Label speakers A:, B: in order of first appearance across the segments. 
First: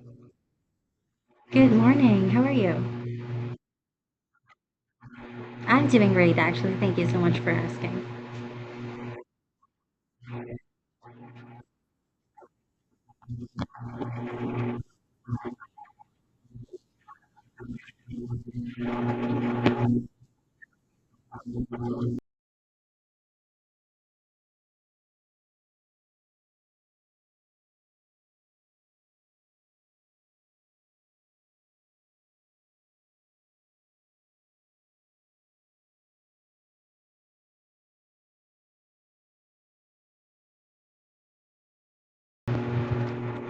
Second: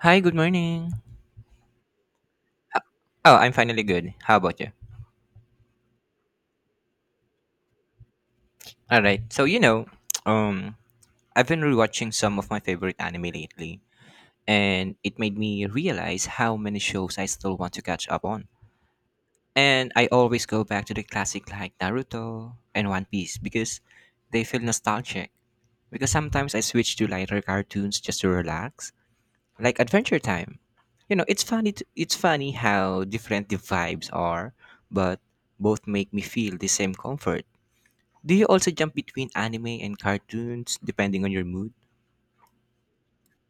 A: Hi, good morning.
B: Good morning. How are you?
A: Oh, I'm finally good. How about you?
B: I'm doing great, actually. Thank you so much for asking.
A: All right. So, you know, um I've been rewatching some of my favorite anime lately, and it made me realize how many shows I still want to catch up on. And I always go back to the classic like Naruto and One Piece because they feel nostalgic. Because sometimes I switch to lighter cartoons just to relax, like Adventure Time. It's funny how different the vibes are, but both make me feel the same comfort. Do you also jump between anime and cartoons depending on your mood?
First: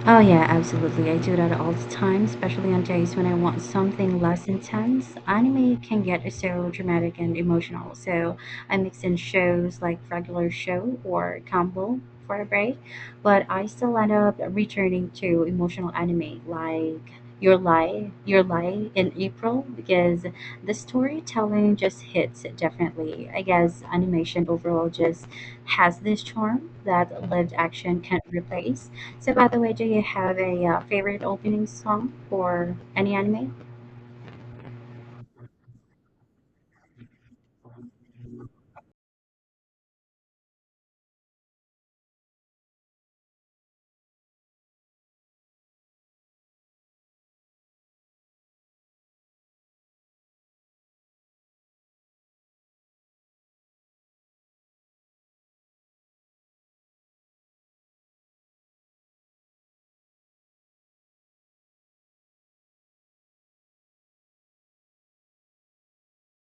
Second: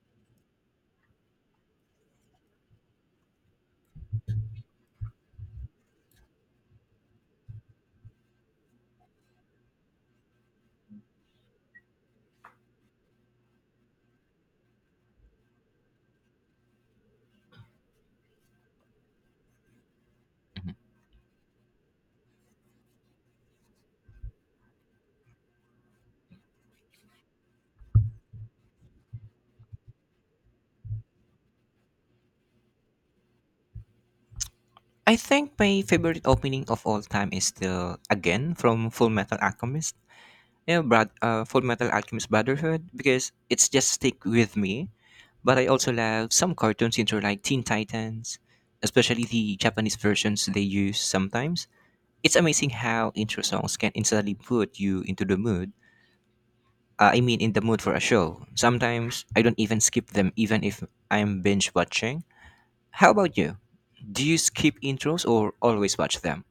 B: Oh yeah, absolutely. I do that all the time, especially on days when I want something less intense. Anime can get so dramatic and emotional, so I mix in shows like Regular Show or Combo for a break, but I still end up returning to emotional anime like Your Lie in April because the storytelling just hits differently. I guess animation overall just has this charm that lived action can't replace. So, by the way, do you have a favorite opening song for any anime?
A: I think my favorite opening of all time is still again from Full Metal Alchemist. Yeah, Full Metal Alchemist Brotherhood because it's just stick with me. But I also love some cartoons into like Teen Titans, especially the Japanese versions they use sometimes. It's amazing how intro songs can instantly put you into the mood. In the mood for a show. Sometimes I don't even skip them, even if I'm binge watching. How about you? Do you skip intros or always watch them?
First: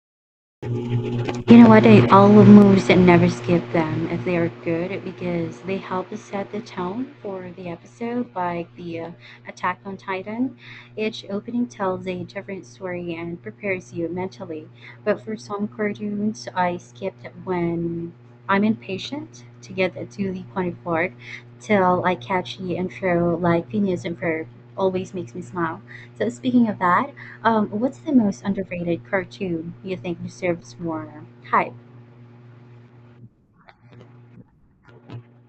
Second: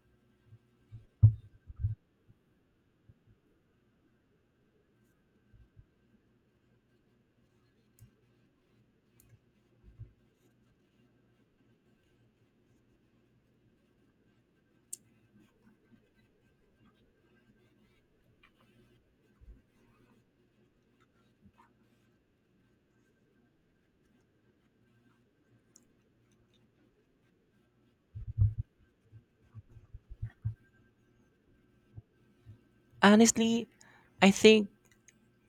B: You know what? I always moves and never skip them if they are good because they help to set the tone for the episode, like the Attack on Titan. Each opening tells a different story and prepares you mentally. But for some cartoons, I skipped when I'm impatient to get to the funny part till I catch the intro, like Phineas and Ferb always makes me smile. So speaking of that, what's the most underrated cartoon you think deserves more hype?
A: Honestly, I think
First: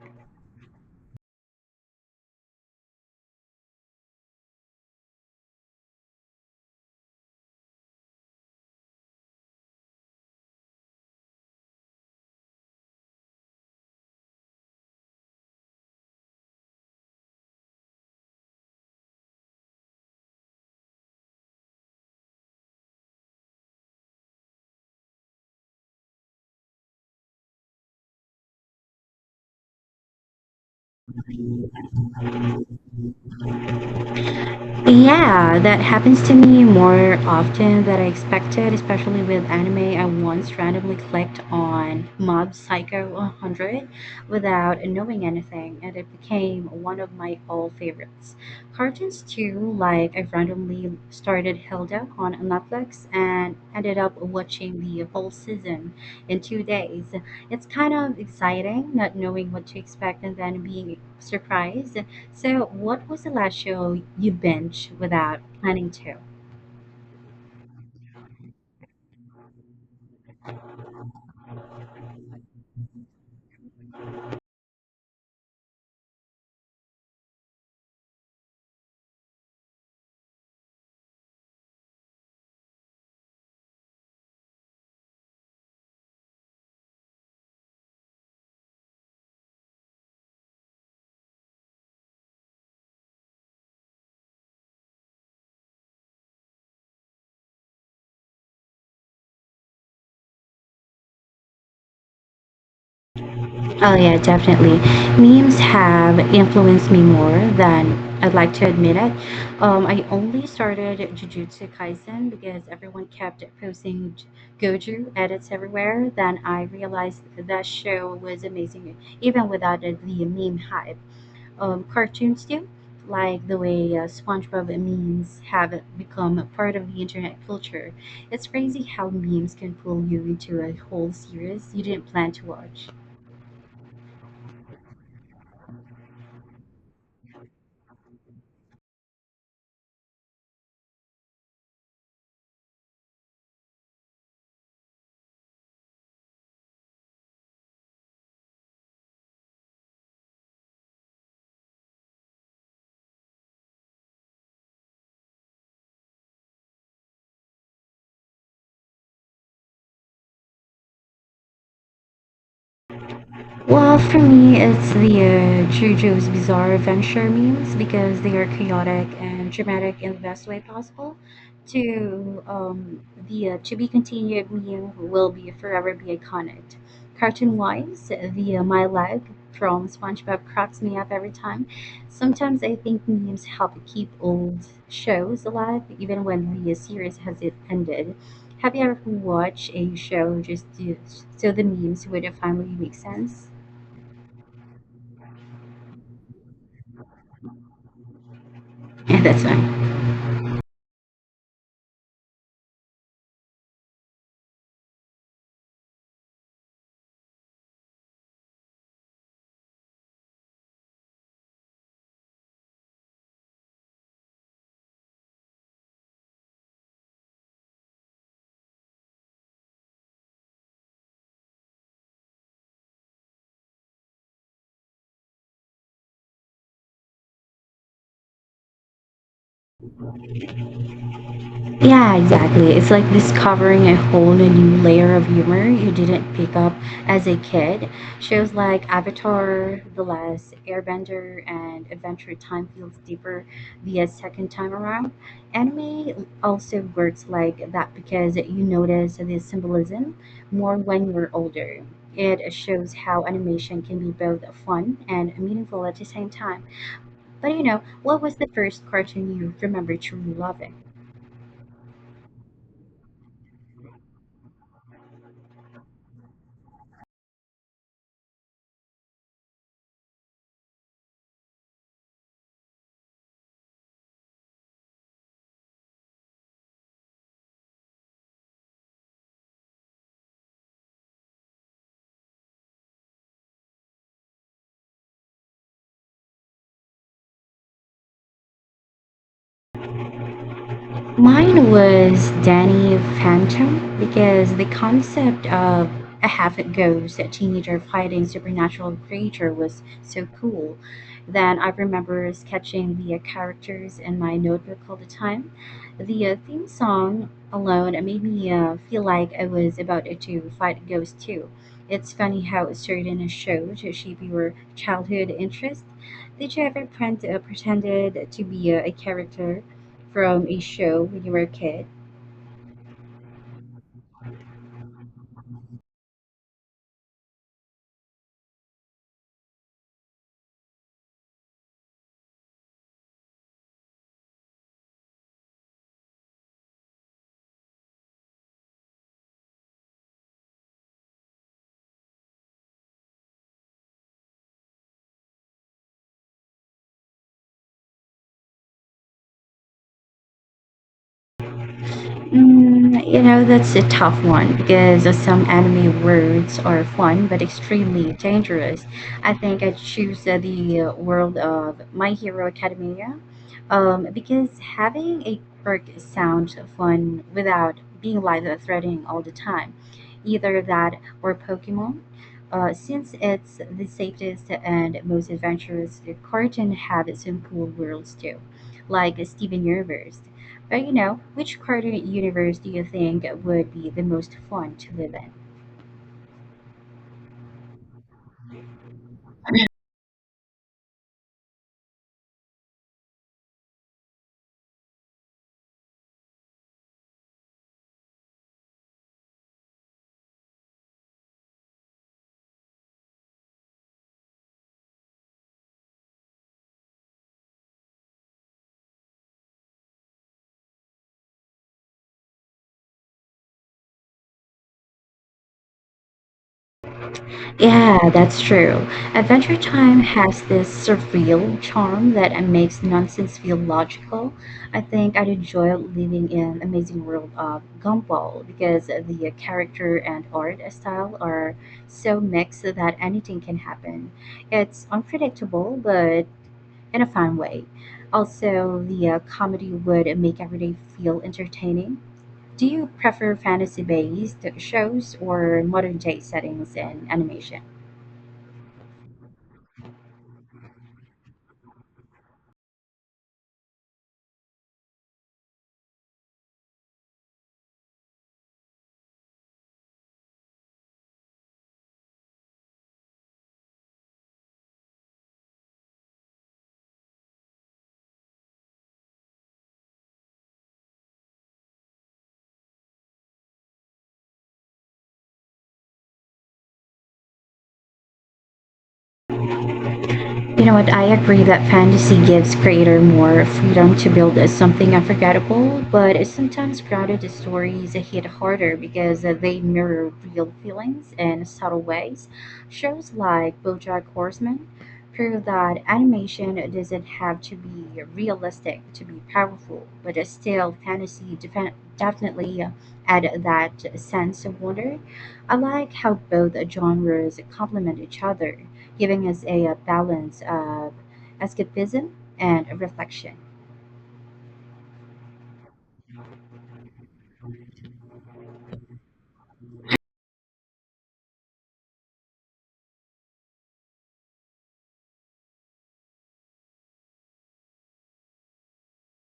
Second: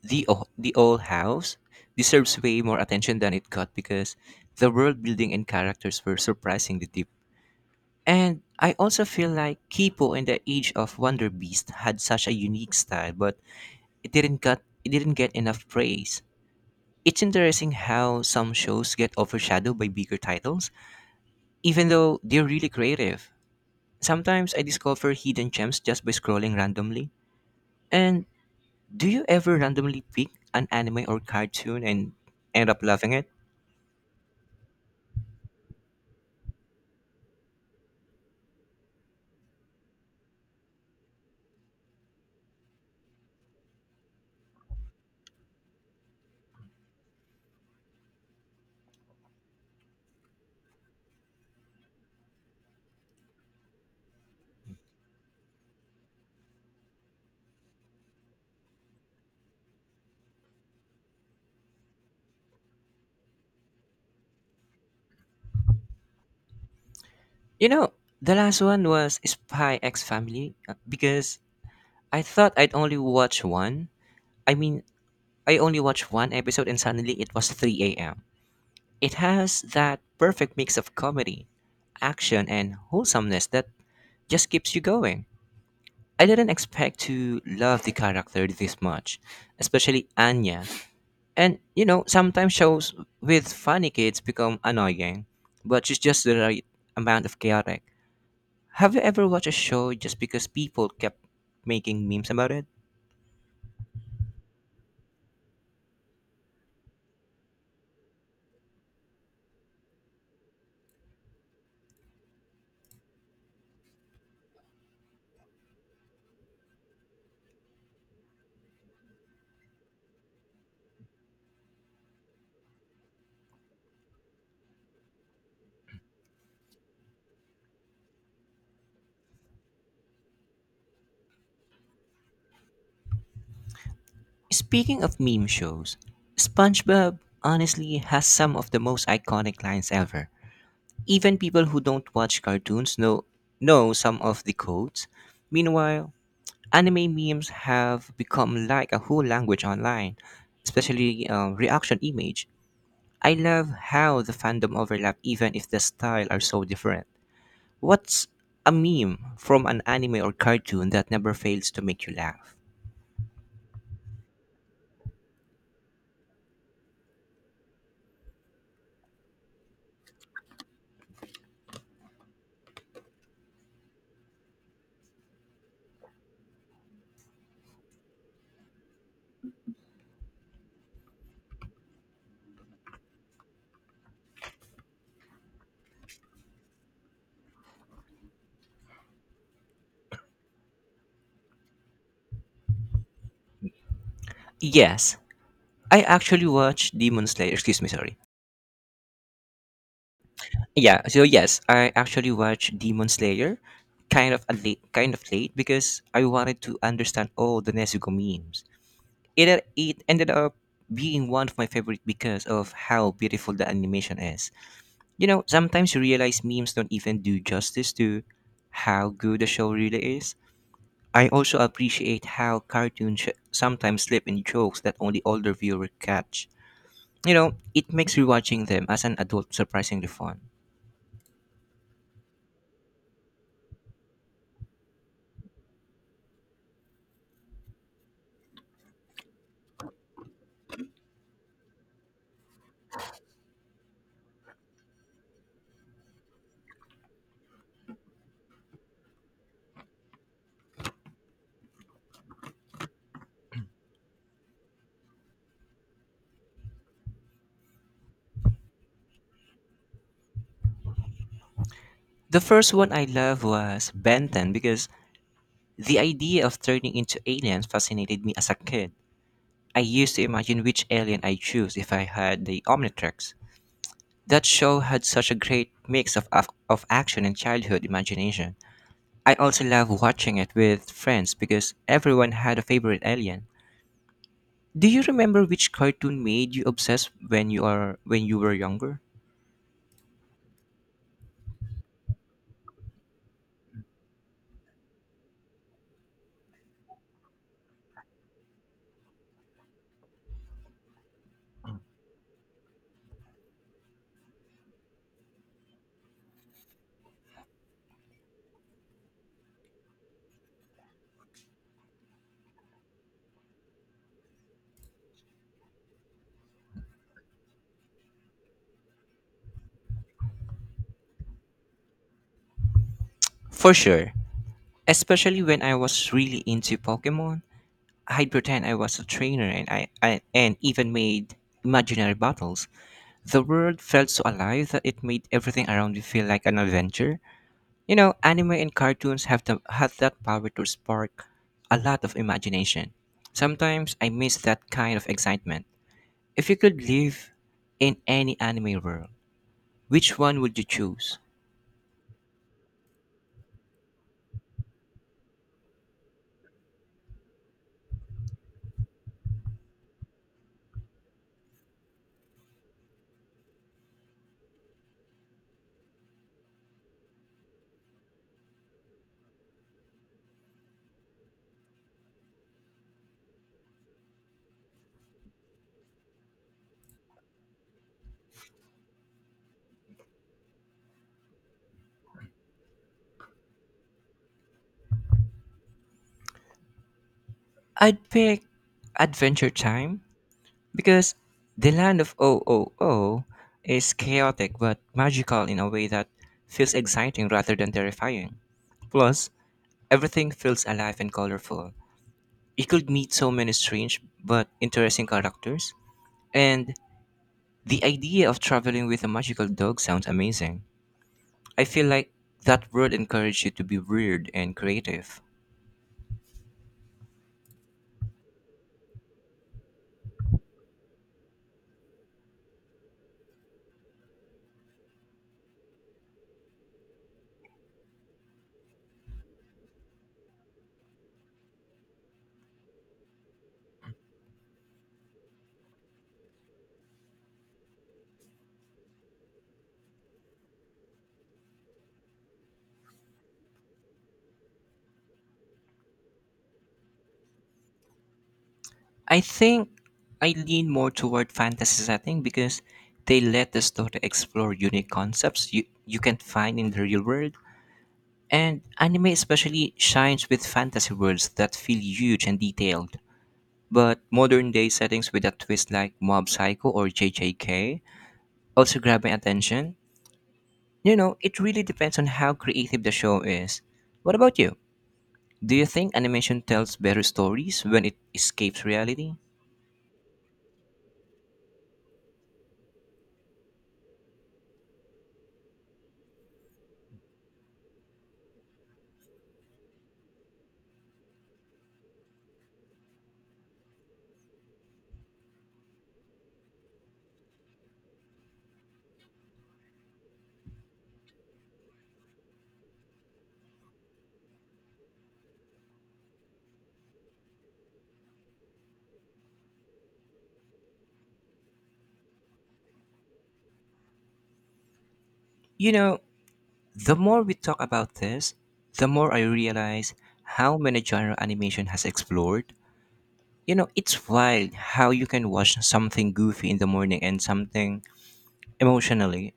A: the old house deserves way more attention than it got because the world building and characters were surprisingly deep. And I also feel like Kipo and the Age of Wonder Beast had such a unique style, but it didn't get enough praise. It's interesting how some shows get overshadowed by bigger titles, even though they're really creative. Sometimes I discover hidden gems just by scrolling randomly. And do you ever randomly pick an anime or cartoon and end up loving it?
B: Yeah, that happens to me more often than I expected, especially with anime. I once randomly clicked on Mob Psycho 100 without knowing anything, and it became one of my all favorites. Cartoons, too, like I randomly started Hilda on Netflix and ended up watching the whole season in 2 days. It's kind of exciting not knowing what to expect and then being surprised. So, what was the last show you binged without planning to?
A: You know, the last one was Spy X Family because I thought I'd only watch one. I mean, I only watched one episode and suddenly it was 3 a.m. It has that perfect mix of comedy, action, and wholesomeness that just keeps you going. I didn't expect to love the character this much, especially Anya. And you know, sometimes shows with funny kids become annoying, but it's just the right amount of chaotic. Have you ever watched a show just because people kept making memes about it?
B: Oh, yeah, definitely. Memes have influenced me more than I'd like to admit it. I only started Jujutsu Kaisen because everyone kept posting Goju edits everywhere. Then I realized that show was amazing, even without the meme hype. Cartoons do, like the way SpongeBob memes have become a part of the internet culture. It's crazy how memes can pull you into a whole series you didn't plan to watch.
A: Speaking of meme shows, SpongeBob honestly has some of the most iconic lines ever. Even people who don't watch cartoons know some of the codes. Meanwhile, anime memes have become like a whole language online, especially reaction image. I love how the fandom overlap even if the style are so different. What's a meme from an anime or cartoon that never fails to make you laugh?
B: Well, for me, it's the JoJo's Bizarre Adventure memes because they are chaotic and dramatic in the best way possible. To um, to be continued meme will be forever be iconic. Cartoon wise, the my leg from SpongeBob cracks me up every time. Sometimes I think memes help keep old shows alive, even when the series has it ended. Have you ever watched a show just to, so the memes would finally make sense?
A: Yes, I actually watched Demon Slayer. Excuse me, sorry.
B: Yeah, that's fine.
A: Yeah, so yes, I actually watched Demon Slayer kind of late because I wanted to understand all the Nezuko memes. It it ended up being one of my favorite because of how beautiful the animation is. You know, sometimes you realize memes don't even do justice to how good the show really is. I also appreciate how sometimes slip in jokes that only older viewers catch. You know, it makes rewatching them as an adult surprisingly fun.
B: Yeah, exactly. It's like discovering a whole new layer of humor you didn't pick up as a kid. Shows like Avatar, The Last Airbender, and Adventure Time feels deeper the second time around. Anime also works like that because you notice the symbolism more when you're older. It shows how animation can be both fun and meaningful at the same time. But you know, what was the first cartoon you remember truly loving?
A: The first one I love was Ben 10 because the idea of turning into aliens fascinated me as a kid. I used to imagine which alien I choose if I had the Omnitrix. That show had such a great mix of action and childhood imagination. I also love watching it with friends because everyone had a favorite alien. Do you remember which cartoon made you obsessed when you were younger?
B: Mine was Danny Phantom because the concept of a half ghost a teenager fighting supernatural creature was so cool that I remember sketching the characters in my notebook all the time. The theme song alone made me feel like I was about to fight a ghost too. It's funny how certain shows shape your childhood interest. Did you ever pretended to be a character from a show when you were a kid?
A: For sure. Especially when I was really into Pokemon, I'd pretend I was a trainer and I and even made imaginary battles. The world felt so alive that it made everything around you feel like an adventure. You know, anime and cartoons have that power to spark a lot of imagination. Sometimes I miss that kind of excitement. If you could live in any anime world, which one would you choose?
B: Mm, you know, that's a tough one because some anime words are fun but extremely dangerous. I think I choose the world of My Hero Academia because having a quirk sounds fun without being life-threatening all the time. Either that or Pokemon. Since it's the safest and most adventurous, cartoon have some cool worlds too, like Steven Universe or, you know, which cartoon universe do you think would be the most fun to live in?
A: I'd pick Adventure Time because the land of OOO is chaotic but magical in a way that feels exciting rather than terrifying. Plus, everything feels alive and colorful. You could meet so many strange but interesting characters, and the idea of traveling with a magical dog sounds amazing. I feel like that world encourages you to be weird and creative.
B: Yeah, that's true. Adventure Time has this surreal charm that makes nonsense feel logical. I think I'd enjoy living in Amazing World of Gumball because the character and art style are so mixed that anything can happen. It's unpredictable, but in a fun way. Also, the comedy would make every day feel entertaining. Do you prefer fantasy-based shows or modern-day settings and animation?
A: I think I lean more toward fantasy setting because they let the story explore unique concepts you can't find in the real world. And anime especially shines with fantasy worlds that feel huge and detailed. But modern day settings with a twist like Mob Psycho or JJK also grab my attention. You know, it really depends on how creative the show is. What about you? Do you think animation tells better stories when it escapes reality?
B: You know what? I agree that fantasy gives creator more freedom to build something unforgettable, but sometimes grounded stories hit harder because they mirror real feelings in subtle ways. Shows like BoJack Horseman prove that animation doesn't have to be realistic to be powerful, but still, fantasy definitely add that sense of wonder. I like how both genres complement each other giving us a, balance of escapism and reflection.
A: You know, the more we talk about this, the more I realize how many genre animation has explored. You know, it's wild how you can watch something goofy in the morning and something emotionally,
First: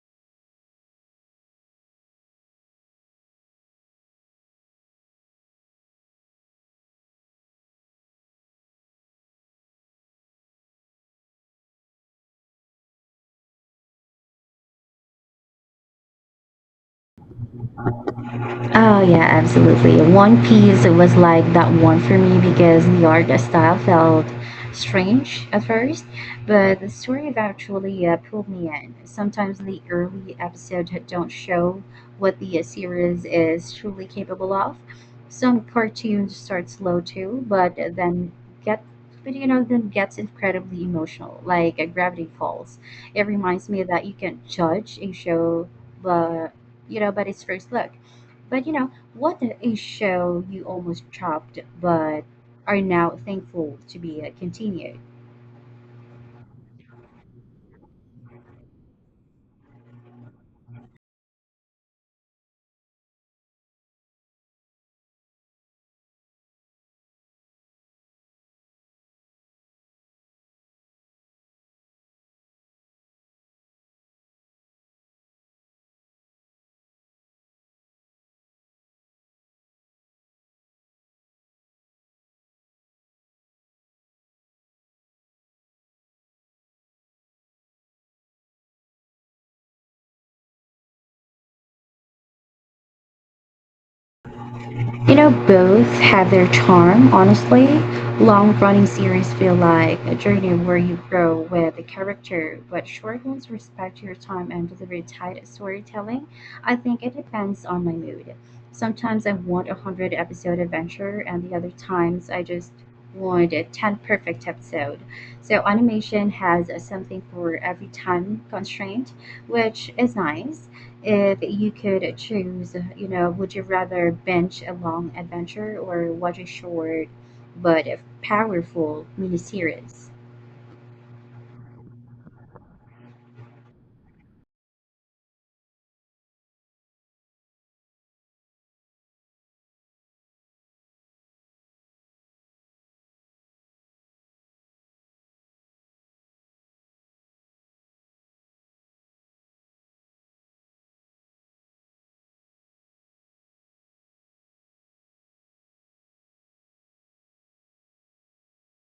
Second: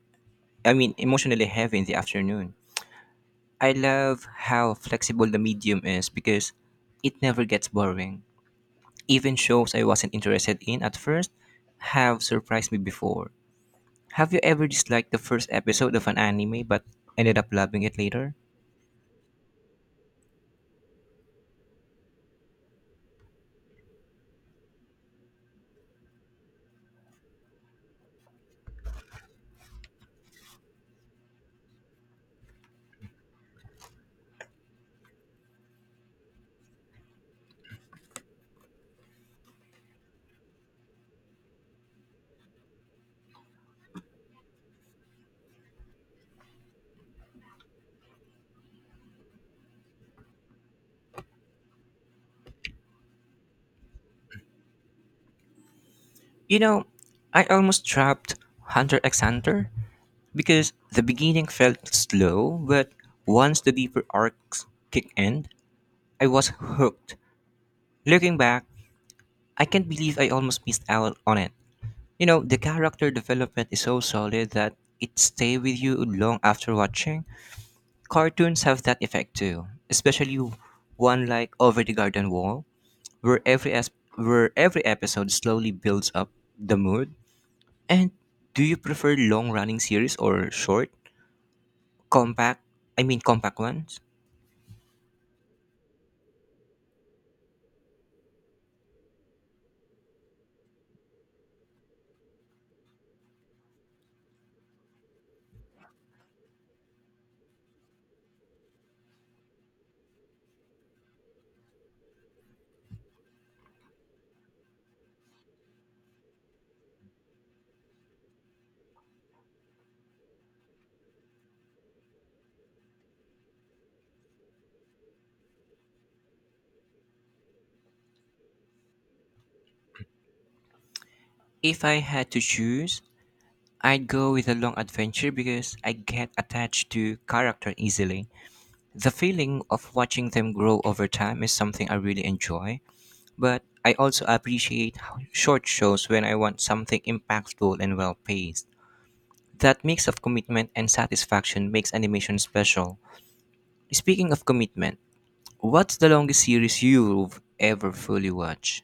A: emotionally heavy in the afternoon. I love how flexible the medium is because it never gets boring. Even shows I wasn't interested in at first have surprised me before. Have you ever disliked the first episode of an anime but ended up loving it later?
B: Oh yeah, absolutely. One Piece was like that one for me because the art style felt strange at first, but the story eventually pulled me in. Sometimes the early episodes don't show what the series is truly capable of. Some cartoons start slow too, but then get but you know then gets incredibly emotional, like Gravity Falls. It reminds me that you can not judge a show, but but its first look. But you know, what a show you almost dropped, but are now thankful to be continued.
A: You know, I almost dropped Hunter x Hunter because the beginning felt slow, but once the deeper arcs kicked in, I was hooked. Looking back, I can't believe I almost missed out on it. You know, the character development is so solid that it stays with you long after watching. Cartoons have that effect too, especially one like Over the Garden Wall, where where every episode slowly builds up the mood. And do you prefer long running series or short, compact, I mean compact ones?
B: You know, both have their charm, honestly. Long running series feel like a journey where you grow with the character, but short ones respect your time and deliver tight storytelling. I think it depends on my mood. Sometimes I want a 100 episode adventure, and the other times I just want a 10 perfect episode. So, animation has something for every time constraint, which is nice. If you could choose, you know, would you rather binge a long adventure or watch a short but powerful miniseries?
A: If I had to choose, I'd go with a long adventure because I get attached to character easily. The feeling of watching them grow over time is something I really enjoy, but I also appreciate how short shows when I want something impactful and well paced. That mix of commitment and satisfaction makes animation special. Speaking of commitment, what's the longest series you've ever fully watched?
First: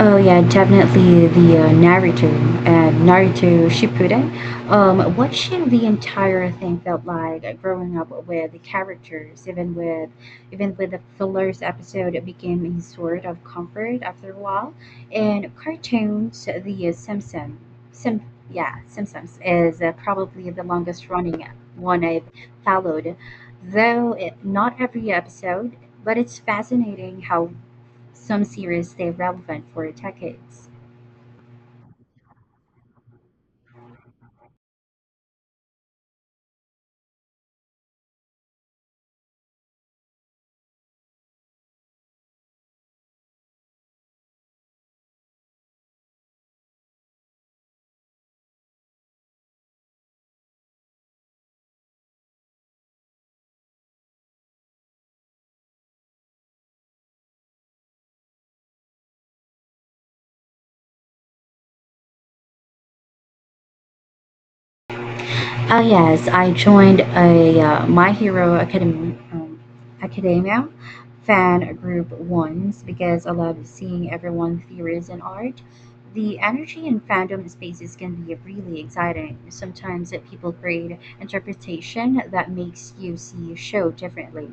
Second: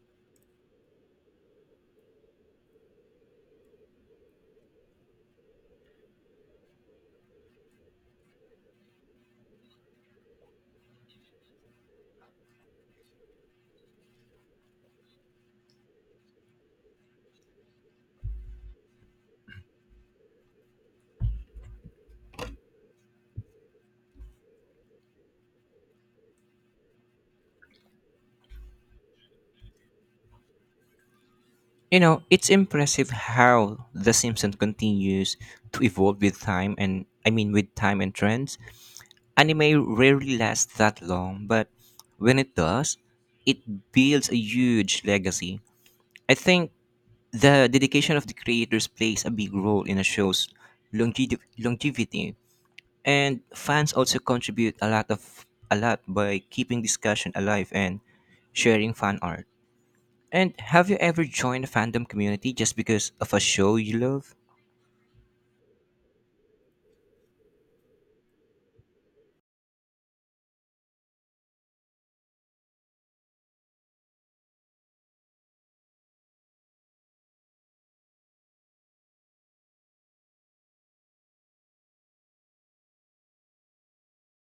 B: Oh yeah, definitely the Naruto Shippuden. Watching the entire thing felt like growing up with the characters, even with the fillers episode, it became a sort of comfort after a while. And cartoons, the Simpsons, Sim, yeah, Simpsons is probably the longest running one I've followed, though it, not every episode. But it's fascinating how some series stayed relevant for decades.
A: You know, it's impressive how The Simpsons continues to evolve with time and trends. Anime rarely lasts that long, but when it does, it builds a huge legacy. I think the dedication of the creators plays a big role in a show's longevity, and fans also contribute a lot by keeping discussion alive and sharing fan art. And have you ever joined a fandom community just because of a show you love?
B: Yes, I joined a My Hero Academia, Academia fan group once because I love seeing everyone's theories and art. The energy in fandom spaces can be really exciting. Sometimes that people create interpretation that makes you see a show differently.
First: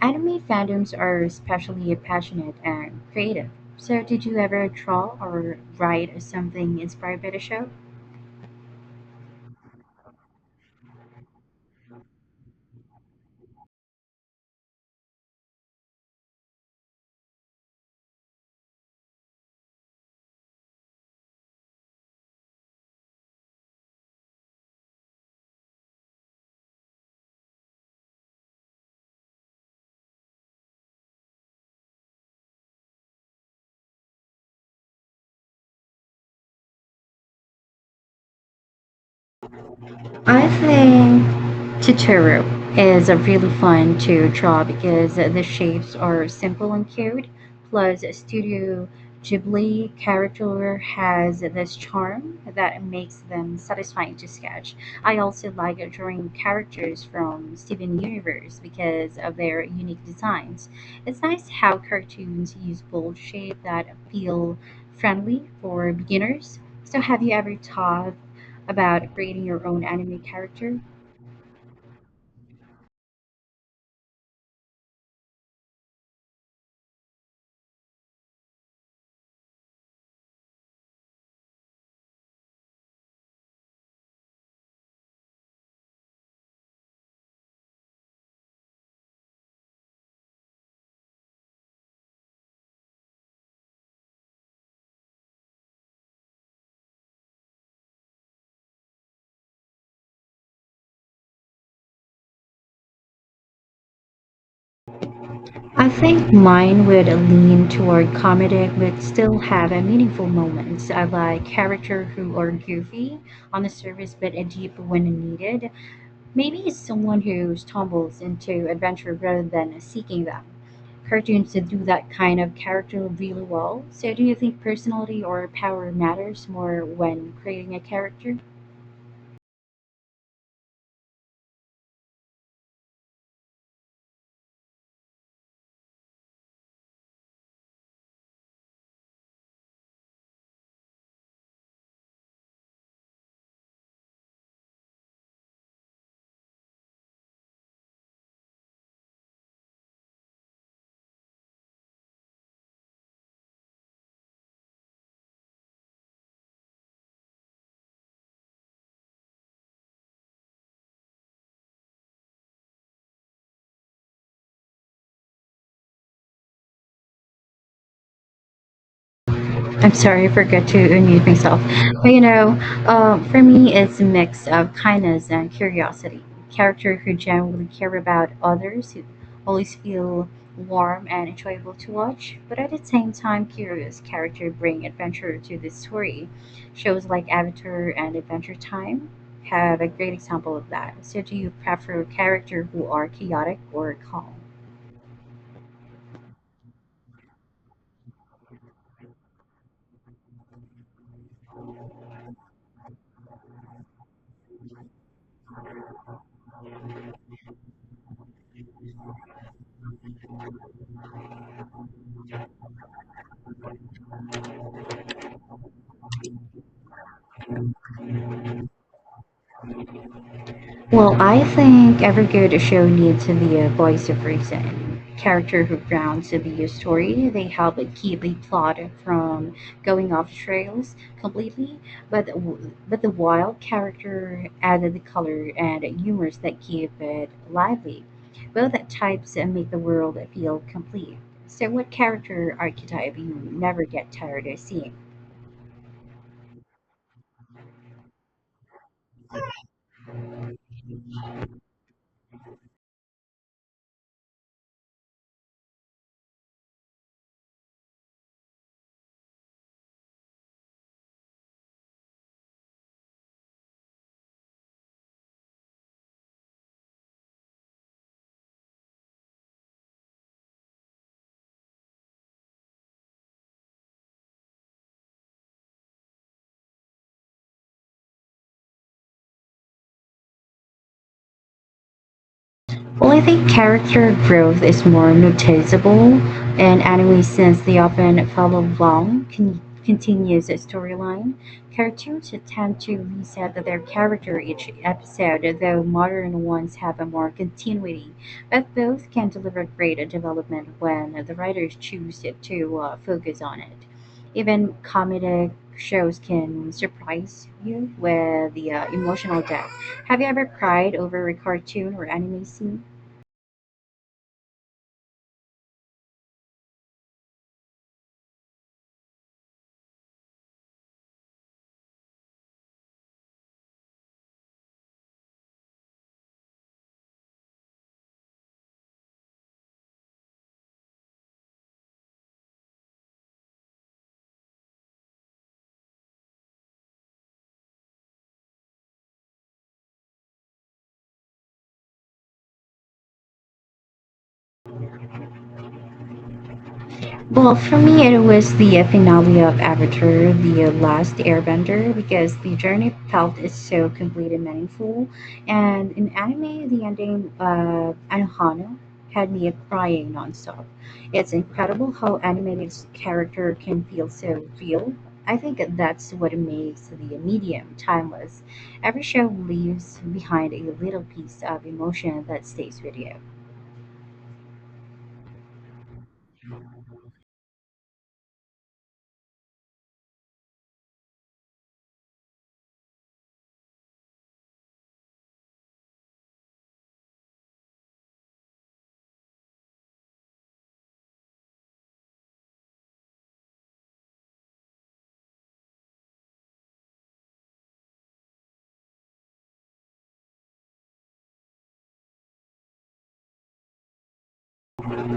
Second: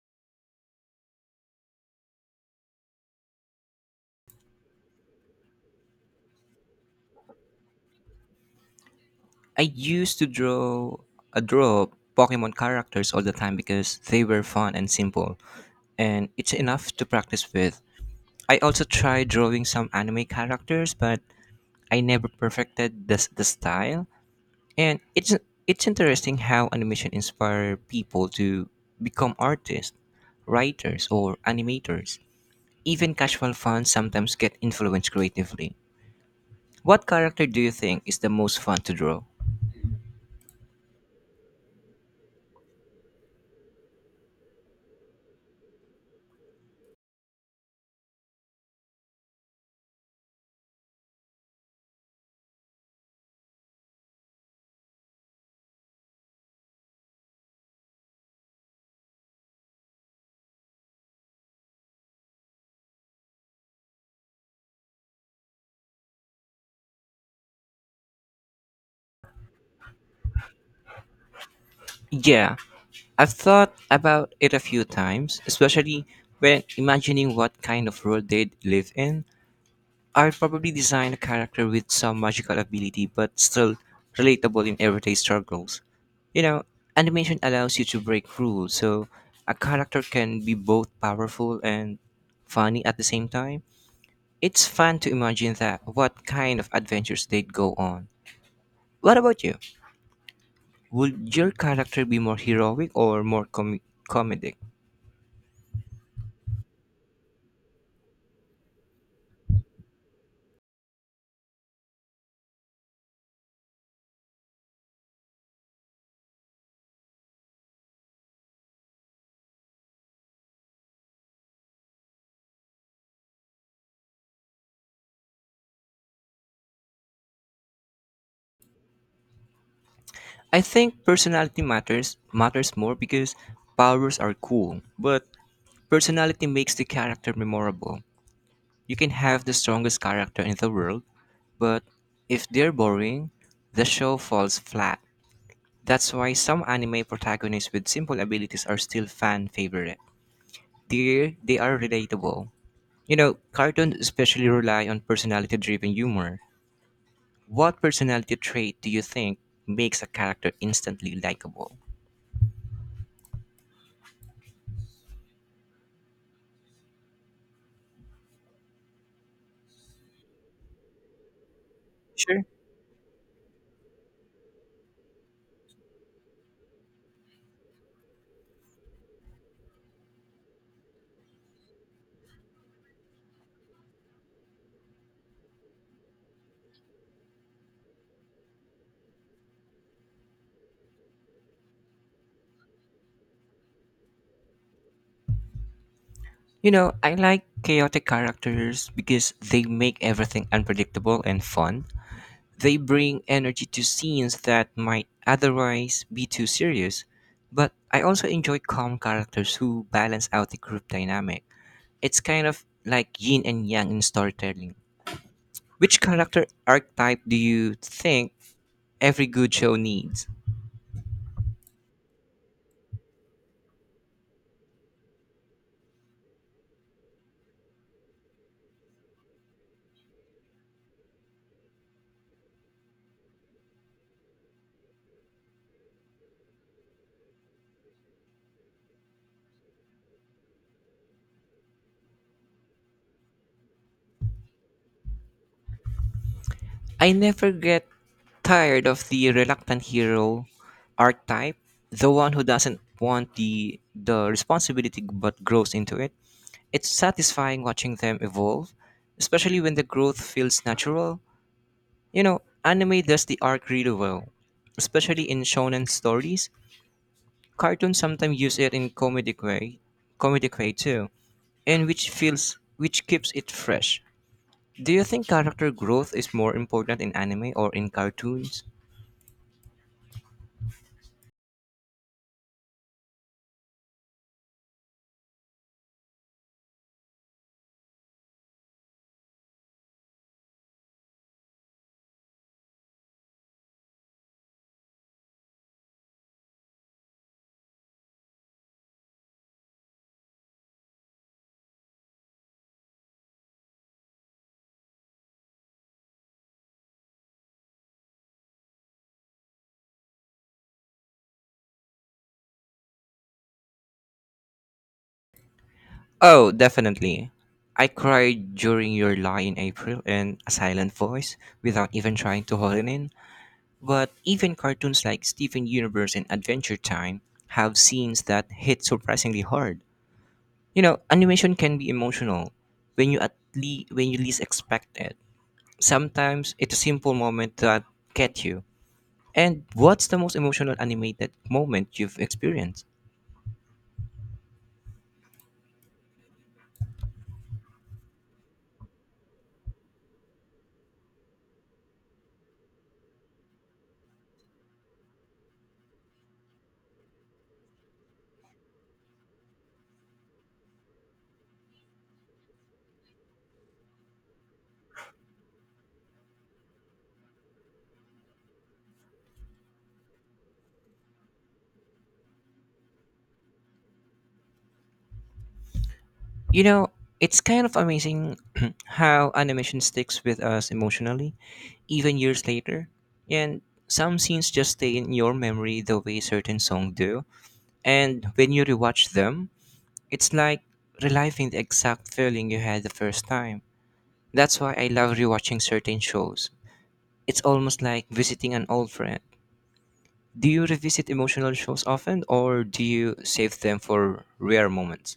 B: Anime fandoms are especially passionate and creative. So, did you ever draw or write something inspired by the show?
A: I used to draw Pokemon characters all the time because they were fun and simple, and it's enough to practice with. I also tried drawing some anime characters, but I never perfected the style. And it's interesting how animation inspire people to become artists, writers, or animators. Even casual fans sometimes get influenced creatively. What character do you think is the most fun to draw?
B: I think Totoro is really fun to draw because the shapes are simple and cute. Plus, Studio Ghibli character has this charm that makes them satisfying to sketch. I also like drawing characters from Steven Universe because of their unique designs. It's nice how cartoons use bold shapes that feel friendly for beginners. So, have you ever taught about creating your own anime character?
A: Yeah, I've thought about it a few times, especially when imagining what kind of world they'd live in. I'd probably design a character with some magical ability but still relatable in everyday struggles. You know, animation allows you to break rules, so a character can be both powerful and funny at the same time. It's fun to imagine that what kind of adventures they'd go on. What about you? Would your character be more heroic or more comedic?
B: I think mine would lean toward comedic, but still have a meaningful moments. I like character who are goofy on the surface, but a deep when needed. Maybe it's someone who stumbles into adventure rather than seeking them. Cartoons that do that kind of character really well. So, do you think personality or power matters more when creating a character?
A: I think personality matters matters more because powers are cool, but personality makes the character memorable. You can have the strongest character in the world, but if they're boring, the show falls flat. That's why some anime protagonists with simple abilities are still fan favorite. They are relatable. You know, cartoons especially rely on personality driven humor. What personality trait do you think makes a character instantly likable?
B: I'm sorry, I forgot to unmute myself. But you
A: Sure.
B: know, for me, it's a mix of kindness and curiosity. Character who genuinely care about others, who always feel warm and enjoyable to watch, but at the same time, curious character bring adventure to the story. Shows like Avatar and Adventure Time have a great example of that. So, do you prefer character who are chaotic or calm?
A: You know, I like chaotic characters because they make everything unpredictable and fun. They bring energy to scenes that might otherwise be too serious. But I also enjoy calm characters who balance out the group dynamic. It's kind of like yin and yang in storytelling. Which character archetype do you think every good show needs?
B: Well, I think every good show needs to be a voice of reason, character who grounds the story. They help keep the plot from going off trails completely, but the wild character added the color and humors that keep it lively. Both types make the world feel complete. So, what character archetype you never get tired of seeing?
A: I never get tired of the reluctant hero archetype, the one who doesn't want the responsibility but grows into it. It's satisfying watching them evolve, especially when the growth feels natural. You know, anime does the arc really well, especially in shonen stories. Cartoons sometimes use it in comedic way too, and which feels which keeps it fresh. Do you think character growth is more important in anime or in cartoons?
B: Well, I think character growth is more noticeable in anime since they often follow long, continuous storyline. Cartoons tend to reset their character each episode, though modern ones have a more continuity, but both can deliver great development when the writers choose to focus on it. Even comedic shows can surprise you with the emotional depth. Have you ever cried over a cartoon or anime scene?
A: Oh, definitely. I cried during your lie in April in a silent voice without even trying to hold it in. But even cartoons like Steven Universe and Adventure Time have scenes that hit surprisingly hard. You know, animation can be emotional when you least expect it. Sometimes it's a simple moment that get you. And what's the most emotional animated moment you've experienced?
B: Well, for me, it was the finale of Avatar, The Last Airbender, because the journey felt is so complete and meaningful. And in anime, the ending of Anohana had me crying nonstop. It's incredible how animated character can feel so real. I think that's what makes the medium timeless. Every show leaves behind a little piece of emotion that stays with you.
A: You know, it's kind of amazing how animation sticks with us emotionally even years later. And some scenes just stay in your memory the way certain songs do. And when you rewatch them, it's like reliving the exact feeling you had the first time. That's why I love rewatching certain shows. It's almost like visiting an old friend. Do you revisit emotional shows often, or do you save them for rare moments?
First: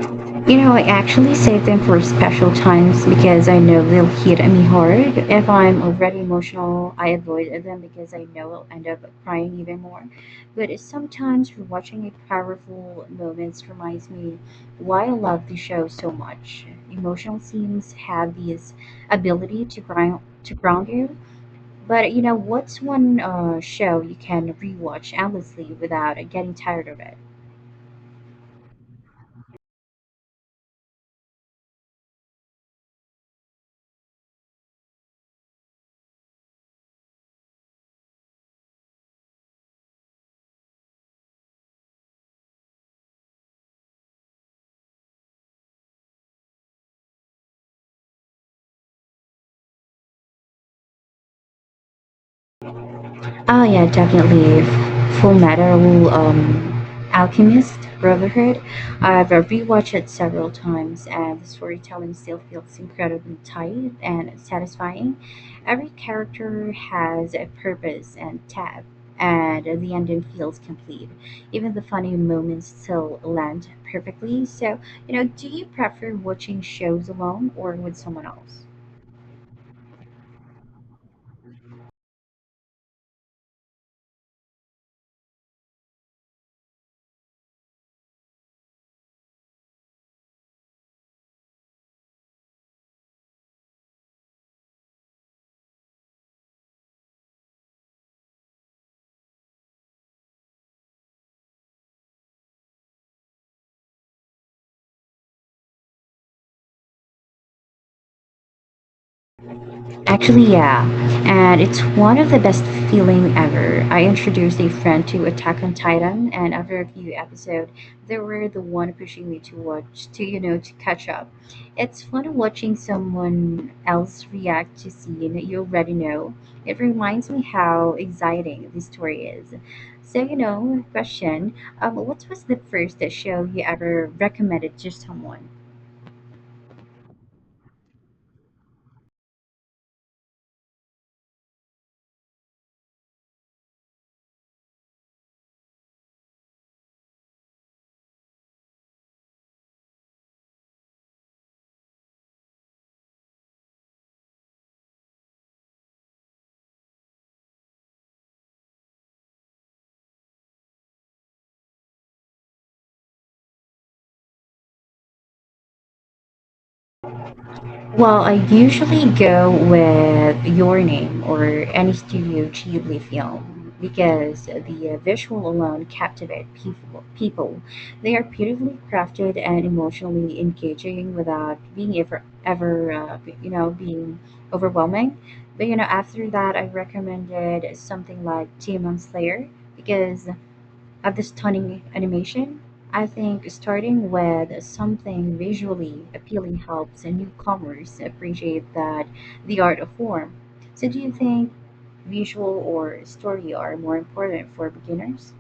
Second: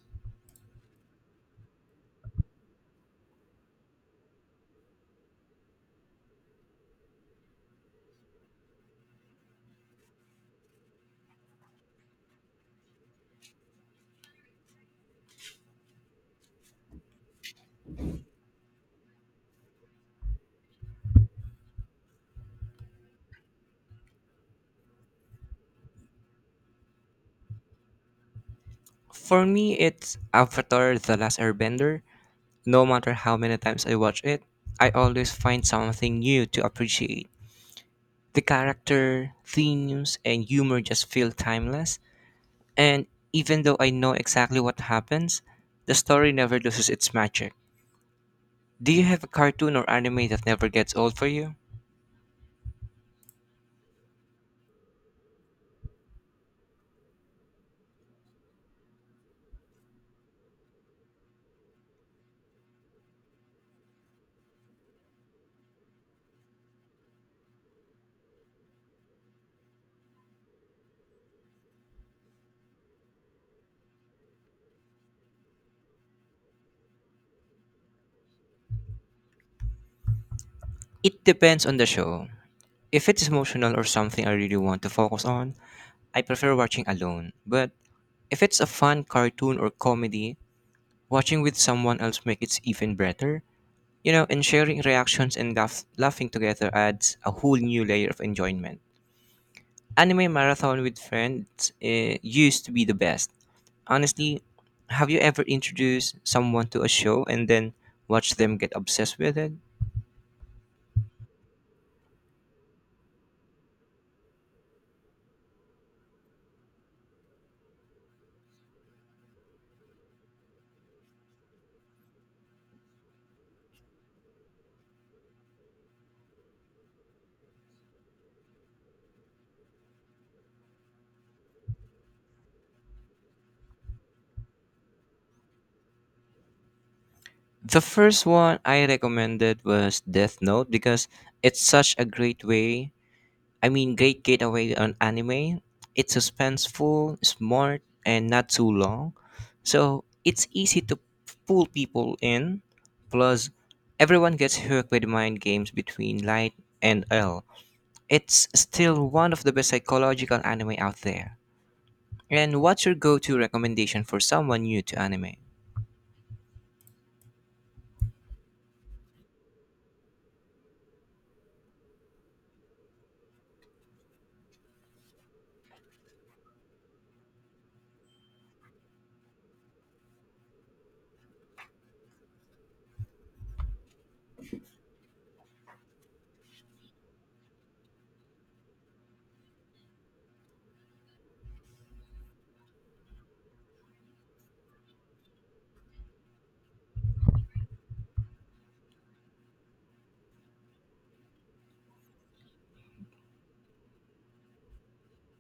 B: You know, I actually save them for special times because I know they'll hit me hard. If I'm already emotional, I avoid them because I know I'll end up crying even more. But sometimes rewatching a powerful moments reminds me why I love the show so much. Emotional scenes have this ability to ground you. But you know, what's one show you can rewatch endlessly without getting tired of it?
A: For me, it's Avatar The Last Airbender. No matter how many times I watch it, I always find something new to appreciate. The character, themes, and humor just feel timeless, and even though I know exactly what happens, the story never loses its magic. Do you have a cartoon or anime that never gets old for you?
B: Oh yeah, definitely. Full Metal Alchemist Brotherhood. I've rewatched it several times, and the storytelling still feels incredibly tight and satisfying. Every character has a purpose and tab, and the ending feels complete. Even the funny moments still land perfectly. So, you know, do you prefer watching shows alone or with someone else?
A: It depends on the show. If it's emotional or something I really want to focus on, I prefer watching alone. But if it's a fun cartoon or comedy, watching with someone else make it even better. You know, and sharing reactions and laughing together adds a whole new layer of enjoyment. Anime marathon with friends used to be the best. Honestly, have you ever introduced someone to a show and then watched them get obsessed with it?
B: Actually, yeah. And it's one of the best feeling ever. I introduced a friend to Attack on Titan and after a few episodes, they were the one pushing me to watch to you know to catch up. It's fun watching someone else react to scene you already know. It reminds me how exciting this story is. So you know, question, what was the first show you ever recommended to someone?
A: The first one I recommended was Death Note because it's such a great way great getaway on anime. It's suspenseful, smart, and not too long. So it's easy to pull people in. Plus, everyone gets hooked with mind games between Light and L. It's still one of the best psychological anime out there. And what's your go to recommendation for someone new to anime?
B: Well, I usually go with Your Name or any Studio Ghibli film because the visual alone captivate people. People, they are beautifully crafted and emotionally engaging without being overwhelming. But you know, after that, I recommended something like Demon Slayer because of the stunning animation. I think starting with something visually appealing helps newcomers appreciate that the art of form. So do you think visual or story are more important for beginners?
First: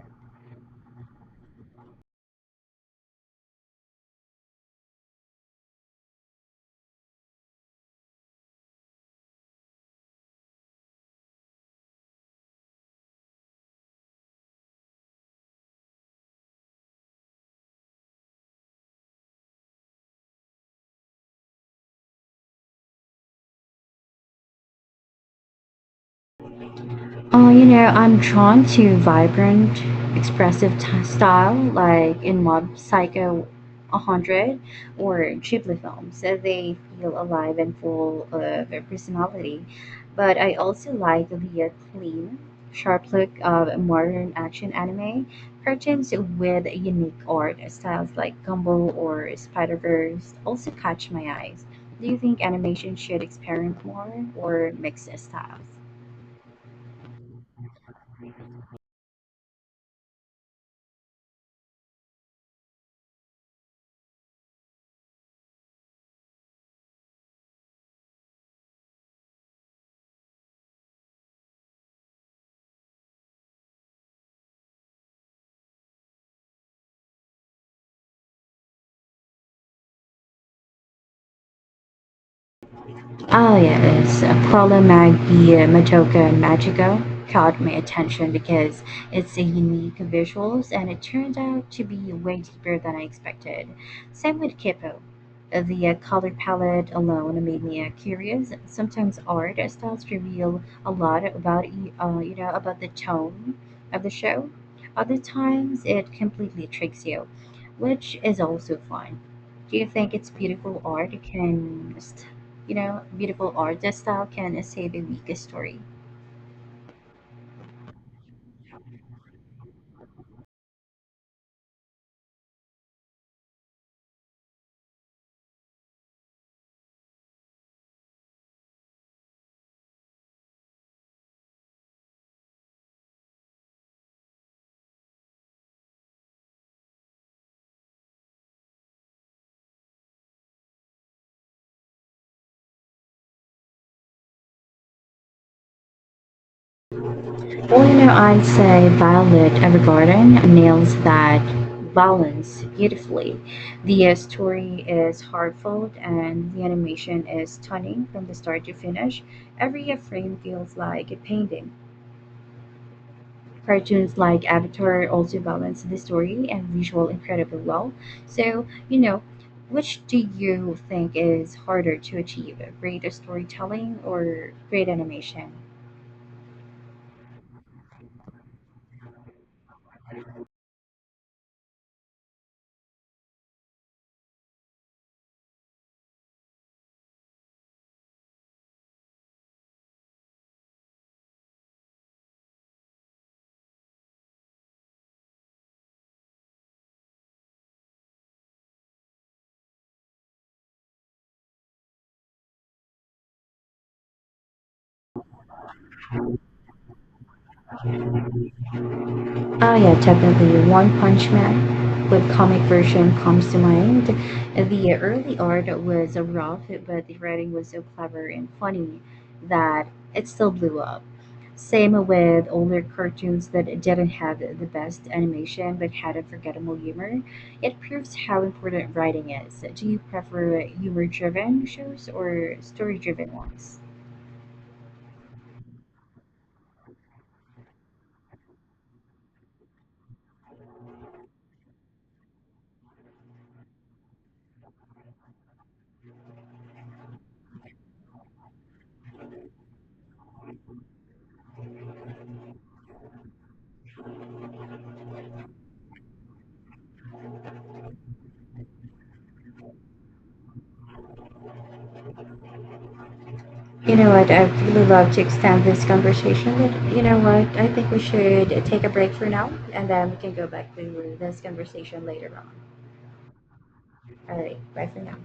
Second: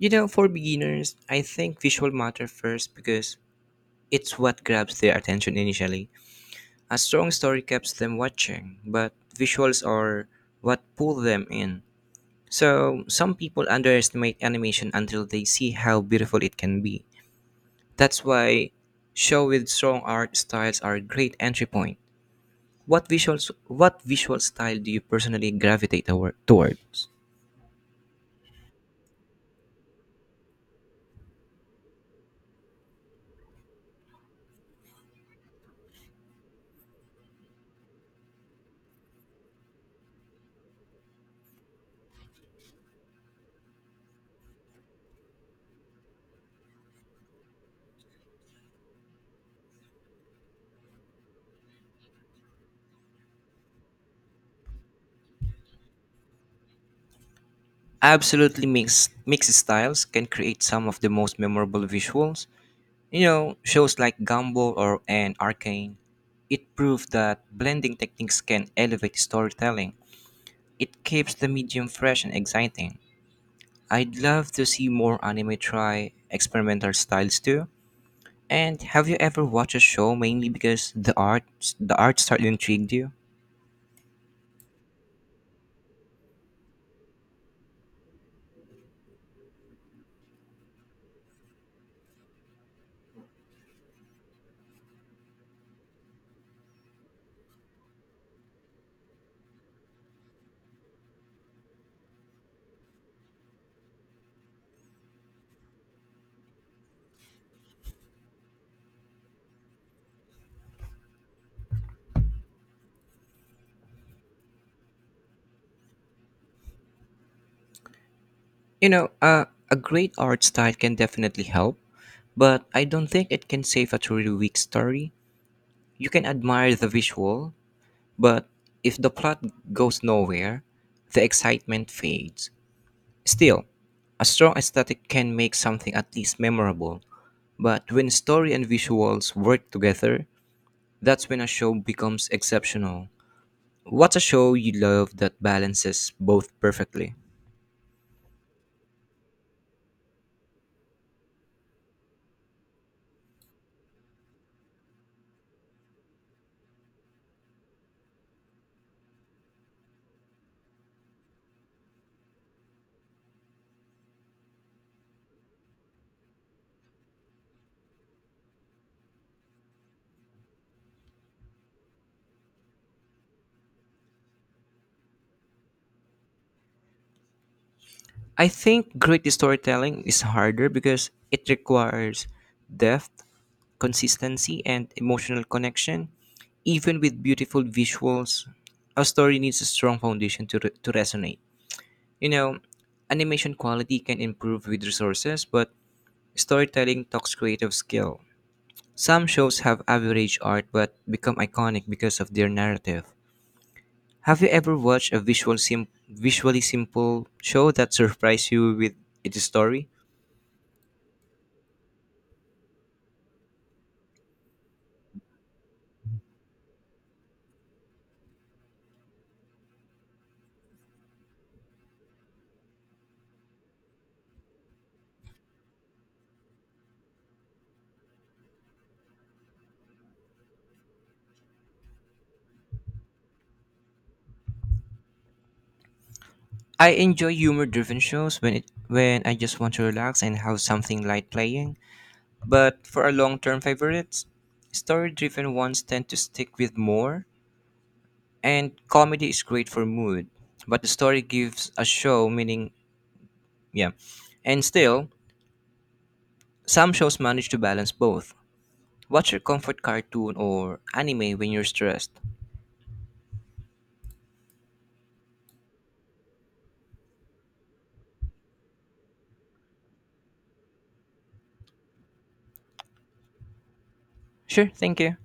A: You know, for beginners, I think visual matter first because it's what grabs their attention initially. A strong story keeps them watching, but visuals are what pull them in. So, some people underestimate animation until they see how beautiful it can be. That's why show with strong art styles are a great entry point. What visual style do you personally gravitate towards?
B: Oh, you know, I'm drawn to vibrant, expressive style, like in Mob Psycho 100 or Ghibli films. So they feel alive and full of personality. But I also like the clean, sharp look of modern action anime cartoons with unique art styles like Gumball or Spider Verse also catch my eyes. Do you think animation should experiment more or mix styles?
A: Absolutely, mixed styles can create some of the most memorable visuals. You know, shows like Gumball or and Arcane, it proved that blending techniques can elevate storytelling. It keeps the medium fresh and exciting. I'd love to see more anime try experimental styles too. And have you ever watched a show mainly because the art style intrigued you?
B: Oh yeah, it's Perla Magia Majoka Magico caught my attention because it's a unique visuals and it turned out to be way deeper than I expected. Same with Kippo. The color palette alone made me curious. Sometimes art styles reveal a lot about y- you know about the tone of the show. Other times it completely tricks you, which is also fun. Do you think it's beautiful art can you know, beautiful art. That style can say the weakest story.
A: You know, a great art style can definitely help, but I don't think it can save a truly weak story. You can admire the visual, but if the plot goes nowhere, the excitement fades. Still, a strong aesthetic can make something at least memorable. But when story and visuals work together, that's when a show becomes exceptional. What's a show you love that balances both perfectly?
B: Well, you know, I'd say Violet Evergarden nails that balance beautifully. The story is heartfelt and the animation is stunning from the start to finish. Every frame feels like a painting. Cartoons like Avatar also balance the story and visual incredibly well. So, you know, which do you think is harder to achieve, great storytelling or great animation?
A: I think great storytelling is harder because it requires depth, consistency, and emotional connection. Even with beautiful visuals, a story needs a strong foundation to resonate. You know, animation quality can improve with resources, but storytelling talks creative skill. Some shows have average art but become iconic because of their narrative. Have you ever watched a visually simple show that surprised you with its
B: Oh
A: story?
B: yeah, definitely. One Punch Man with comic version comes to mind. The early art was rough, but the writing was so clever and funny that it still blew up. Same with older cartoons that didn't have the best animation but had a forgettable humor. It proves how important writing is. Do you prefer humor driven shows or story driven ones?
A: I enjoy humor-driven shows when I just want to relax and have something light playing. But for our long-term favorites, story-driven ones tend to stick with more, and comedy is great for mood. But the story gives a show meaning, yeah. And still, some shows manage to balance both. What's your comfort cartoon or anime when you're stressed?
B: You know what? I'd really love to extend this conversation, but you know what? I think we should take a break for now, and then we can go back to this conversation later on. All
A: Sure,
B: right, bye
A: thank
B: for
A: you.
B: now.